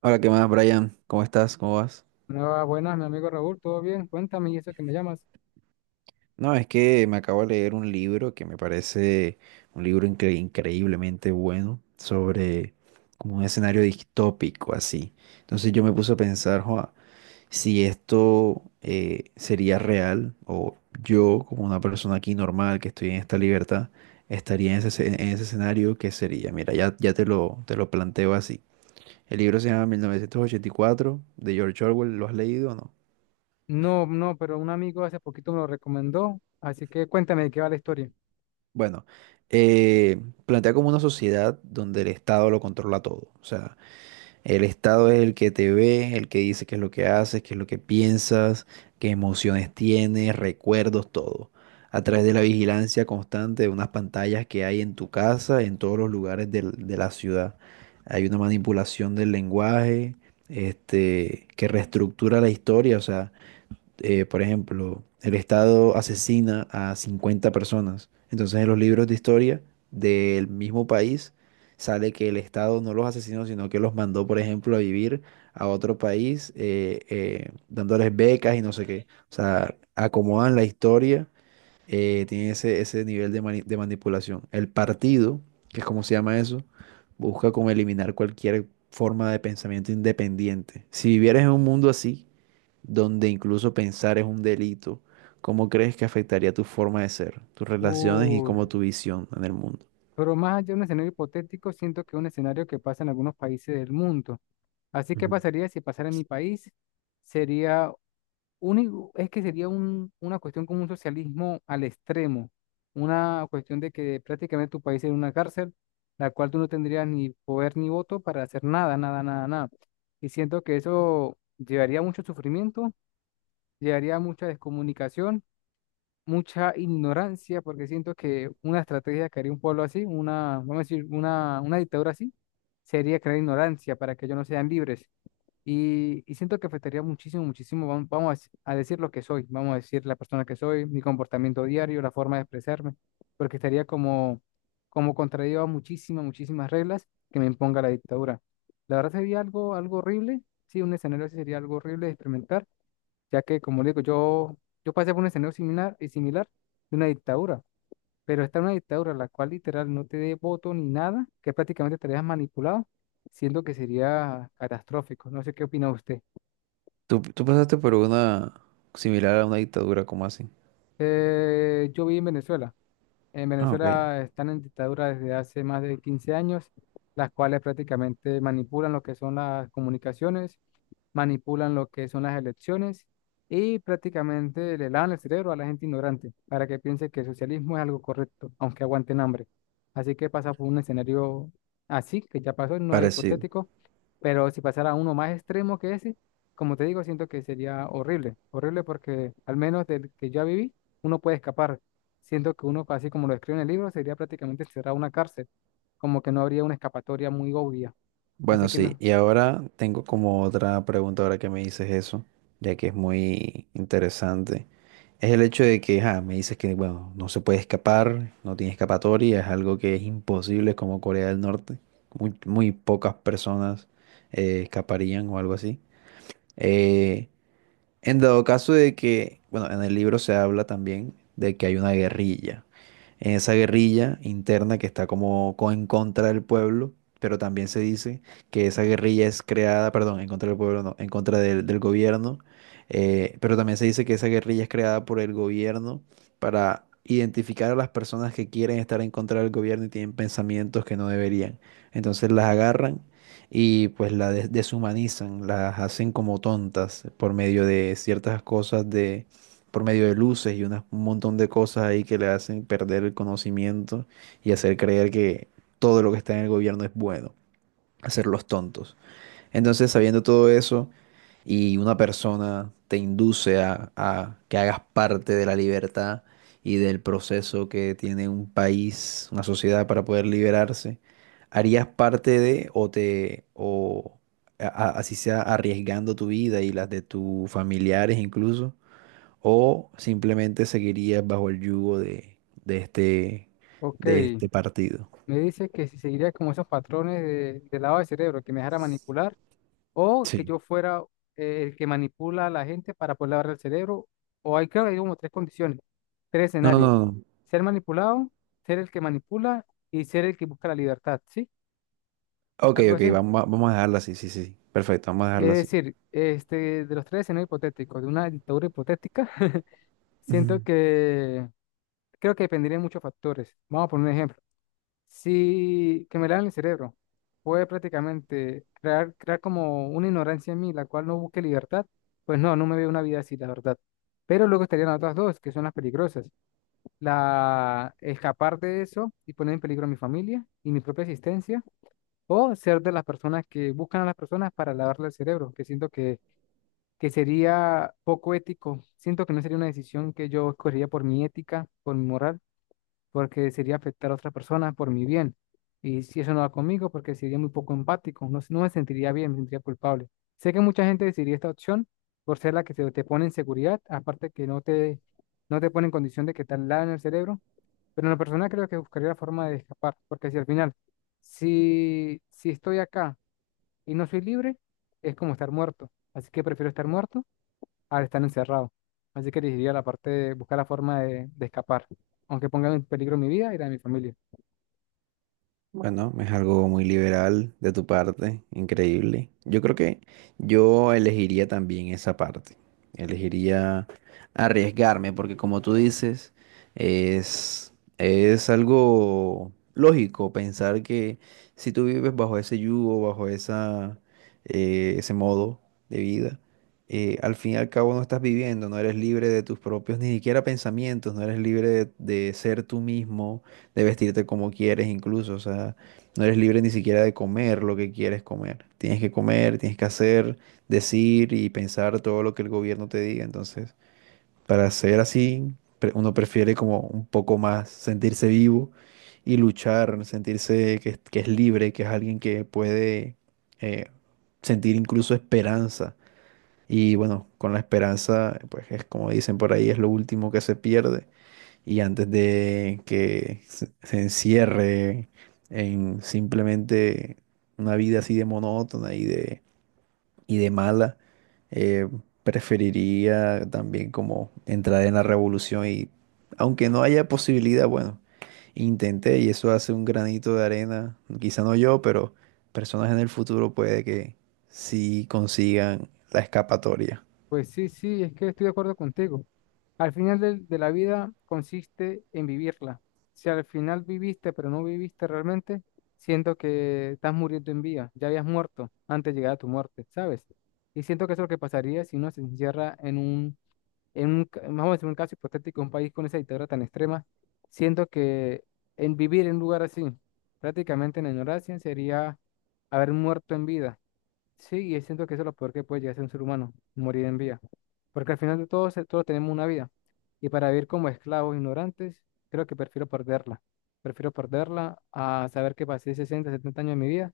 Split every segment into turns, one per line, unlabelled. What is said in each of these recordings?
Hola, ¿qué más, Brian? ¿Cómo estás? ¿Cómo vas?
Ah, buenas, mi amigo Raúl, ¿todo bien? Cuéntame, ¿y eso que me llamas?
No, es que me acabo de leer un libro que me parece un libro increíblemente bueno sobre como un escenario distópico así. Entonces yo me puse a pensar: "Joa, si esto sería real, o yo, como una persona aquí normal que estoy en esta libertad, estaría en ese, en ese escenario, ¿qué sería?". Mira, ya te lo planteo así. El libro se llama 1984, de George Orwell. ¿Lo has leído o no?
No, no, pero un amigo hace poquito me lo recomendó, así que cuéntame de qué va la historia.
Bueno, eh, plantea como una sociedad donde el Estado lo controla todo. O sea, el Estado es el que te ve, el que dice qué es lo que haces, qué es lo que piensas, qué emociones tienes, recuerdos, todo. A través de la vigilancia constante de unas pantallas que hay en tu casa, en todos los lugares de la ciudad. Hay una manipulación del lenguaje, que reestructura la historia. O sea, por ejemplo, el Estado asesina a 50 personas. Entonces en los libros de historia del mismo país sale que el Estado no los asesinó, sino que los mandó, por ejemplo, a vivir a otro país, dándoles becas y no sé qué. O sea, acomodan la historia, tienen ese, ese nivel de, de manipulación. El partido, que es como se llama eso, busca como eliminar cualquier forma de pensamiento independiente. Si vivieras en un mundo así, donde incluso pensar es un delito, ¿cómo crees que afectaría tu forma de ser, tus relaciones y
Uy,
como tu visión en el mundo?
pero más allá de un escenario hipotético, siento que es un escenario que pasa en algunos países del mundo. Así que
Ujú.
pasaría si pasara en mi país, sería único es que sería una cuestión como un socialismo al extremo, una cuestión de que prácticamente tu país sería una cárcel, la cual tú no tendrías ni poder ni voto para hacer nada, nada, nada, nada. Y siento que eso llevaría a mucho sufrimiento, llevaría a mucha descomunicación, mucha ignorancia, porque siento que una estrategia que haría un pueblo así, una, vamos a decir, una dictadura así, sería crear ignorancia para que ellos no sean libres y siento que afectaría muchísimo, muchísimo, vamos, a decir lo que soy, vamos a decir la persona que soy, mi comportamiento diario, la forma de expresarme, porque estaría como, como contraído a muchísimas, muchísimas reglas que me imponga la dictadura. La verdad sería algo, algo horrible, sí, un escenario así sería algo horrible de experimentar, ya que, como le digo, yo pasé por un escenario similar y similar de una dictadura, pero está una dictadura la cual literal no te dé voto ni nada, que prácticamente estarías manipulado, siendo que sería catastrófico. No sé qué opina usted.
Tú pasaste por una similar a una dictadura, ¿como así?
Yo viví en Venezuela. En
Ah, ok.
Venezuela están en dictadura desde hace más de 15 años, las cuales prácticamente manipulan lo que son las comunicaciones, manipulan lo que son las elecciones y prácticamente le lavan el cerebro a la gente ignorante para que piense que el socialismo es algo correcto, aunque aguanten hambre. Así que pasa por un escenario así, que ya pasó, no es
Parecido.
hipotético, pero si pasara uno más extremo que ese, como te digo, siento que sería horrible, horrible porque al menos del que ya viví, uno puede escapar. Siento que uno, así como lo escribe en el libro, sería prácticamente encerrado en una cárcel, como que no habría una escapatoria muy obvia. Así
Bueno,
que
sí,
no.
y ahora tengo como otra pregunta ahora que me dices eso, ya que es muy interesante. Es el hecho de que, ah, me dices que, bueno, no se puede escapar, no tiene escapatoria, es algo que es imposible, es como Corea del Norte. Muy, muy pocas personas escaparían o algo así. Eh, en dado caso de que, bueno, en el libro se habla también de que hay una guerrilla. En esa guerrilla interna que está como en contra del pueblo, pero también se dice que esa guerrilla es creada, perdón, en contra del pueblo, no, en contra del, del gobierno, pero también se dice que esa guerrilla es creada por el gobierno para identificar a las personas que quieren estar en contra del gobierno y tienen pensamientos que no deberían. Entonces las agarran y pues la deshumanizan, las hacen como tontas por medio de ciertas cosas de, por medio de luces y un montón de cosas ahí que le hacen perder el conocimiento y hacer creer que todo lo que está en el gobierno es bueno, hacerlos tontos. Entonces, sabiendo todo eso, y una persona te induce a que hagas parte de la libertad y del proceso que tiene un país, una sociedad para poder liberarse, ¿harías parte de o te o así sea arriesgando tu vida y las de tus familiares incluso, o simplemente seguirías bajo el yugo de este
Ok,
de este partido?
me dice que si seguiría como esos patrones de lavado de cerebro, que me dejara manipular, o que
Sí.
yo fuera el que manipula a la gente para poder lavar el cerebro, o hay creo que hay como tres condiciones, tres
No, no,
escenarios.
no.
Ser manipulado, ser el que manipula y ser el que busca la libertad, ¿sí?
Ok,
Algo
ok,
así.
vamos a, vamos a dejarla así, sí, sí, sí. Perfecto, vamos a dejarla así.
Es decir, este, de los tres escenarios hipotéticos, de una dictadura hipotética. Siento que creo que dependería de muchos factores. Vamos a poner un ejemplo. Si que me lavan el cerebro, puede prácticamente crear, crear como una ignorancia en mí, la cual no busque libertad. Pues no, no me veo una vida así, la verdad. Pero luego estarían las otras dos, que son las peligrosas. La escapar de eso y poner en peligro a mi familia y mi propia existencia, o ser de las personas que buscan a las personas para lavarle el cerebro, que siento que sería poco ético. Siento que no sería una decisión que yo escogería por mi ética, por mi moral, porque sería afectar a otra persona por mi bien. Y si eso no va conmigo, porque sería muy poco empático, no, no me sentiría bien, me sentiría culpable. Sé que mucha gente decidiría esta opción por ser la que se te pone en seguridad, aparte que no te, no te pone en condición de que te en el cerebro, pero en la persona creo que buscaría la forma de escapar, porque si al final, si estoy acá y no soy libre, es como estar muerto, así que prefiero estar muerto al estar encerrado. Así que elegiría la parte de buscar la forma de escapar, aunque ponga en peligro mi vida y la de mi familia.
Bueno, es algo muy liberal de tu parte, increíble. Yo creo que yo elegiría también esa parte. Elegiría arriesgarme, porque como tú dices, es algo lógico pensar que si tú vives bajo ese yugo, bajo esa, ese modo de vida, al fin y al cabo no estás viviendo, no eres libre de tus propios ni siquiera pensamientos, no eres libre de ser tú mismo, de vestirte como quieres incluso. O sea, no eres libre ni siquiera de comer lo que quieres comer. Tienes que comer, tienes que hacer, decir y pensar todo lo que el gobierno te diga. Entonces, para ser así, uno prefiere como un poco más sentirse vivo y luchar, sentirse que, que es libre, que es alguien que puede eh, sentir incluso esperanza. Y bueno, con la esperanza, pues es como dicen por ahí, es lo último que se pierde. Y antes de que se encierre en simplemente una vida así de monótona y de mala, eh, preferiría también como entrar en la revolución y, aunque no haya posibilidad, bueno, intenté y eso hace un granito de arena, quizá no yo, pero personas en el futuro puede que sí consigan la escapatoria.
Pues sí, sí, es que estoy de acuerdo contigo. Al final de la vida consiste en vivirla. Si al final viviste, pero no viviste realmente, siento que estás muriendo en vida, ya habías muerto antes de llegar a tu muerte, ¿sabes? Y siento que eso es lo que pasaría si uno se encierra en un, vamos a decir un caso hipotético, un país con esa dictadura tan extrema, siento que en vivir en un lugar así, prácticamente en la ignorancia, sería haber muerto en vida. Sí, y siento que eso es lo peor que puede llegar a ser un ser humano, morir en vida. Porque al final de todo, todos tenemos una vida. Y para vivir como esclavos ignorantes, creo que prefiero perderla. Prefiero perderla a saber que pasé 60, 70 años de mi vida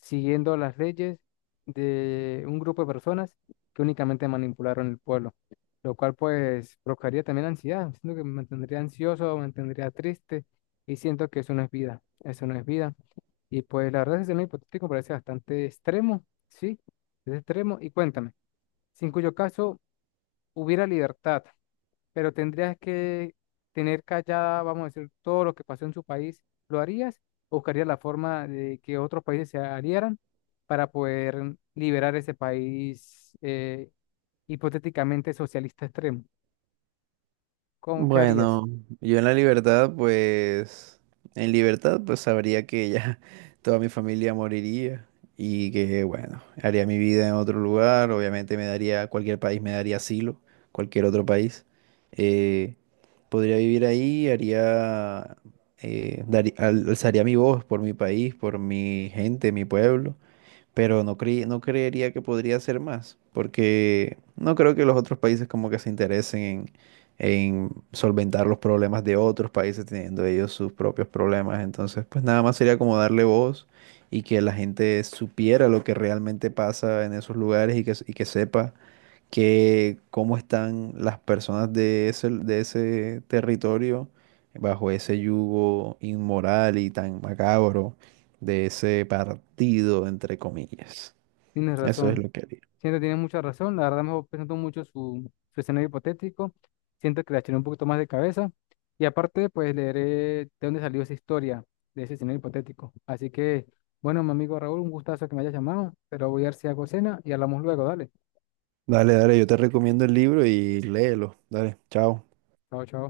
siguiendo las leyes de un grupo de personas que únicamente manipularon el pueblo. Lo cual pues provocaría también ansiedad. Siento que me mantendría ansioso, me mantendría triste y siento que eso no es vida. Eso no es vida. Y pues la verdad, ese escenario hipotético parece bastante extremo, ¿sí? Es extremo. Y cuéntame, si en cuyo caso hubiera libertad, pero tendrías que tener callada, vamos a decir, todo lo que pasó en su país, ¿lo harías? ¿O buscarías la forma de que otros países se aliaran para poder liberar ese país hipotéticamente socialista extremo? ¿Cómo que harías?
Bueno, yo en la libertad, pues, en libertad, pues sabría que ya toda mi familia moriría y que, bueno, haría mi vida en otro lugar. Obviamente me daría, cualquier país me daría asilo, cualquier otro país. Eh, Podría vivir ahí, haría, alzaría mi voz por mi país, por mi gente, mi pueblo, pero no creería que podría ser más, porque no creo que los otros países como que se interesen en solventar los problemas de otros países teniendo ellos sus propios problemas. Entonces, pues nada más sería como darle voz y que la gente supiera lo que realmente pasa en esos lugares y que sepa que cómo están las personas de ese territorio bajo ese yugo inmoral y tan macabro de ese partido, entre comillas.
Tienes
Eso es
razón.
lo que haría.
Siento que tienes mucha razón. La verdad me voy mucho su, su escenario hipotético. Siento que le echaré un poquito más de cabeza. Y aparte, pues leeré de dónde salió esa historia de ese escenario hipotético. Así que, bueno, mi amigo Raúl, un gustazo que me hayas llamado. Pero voy a ver si hago cena y hablamos luego. Dale.
Dale, yo te recomiendo el libro y léelo. Dale, chao.
Chao, chao.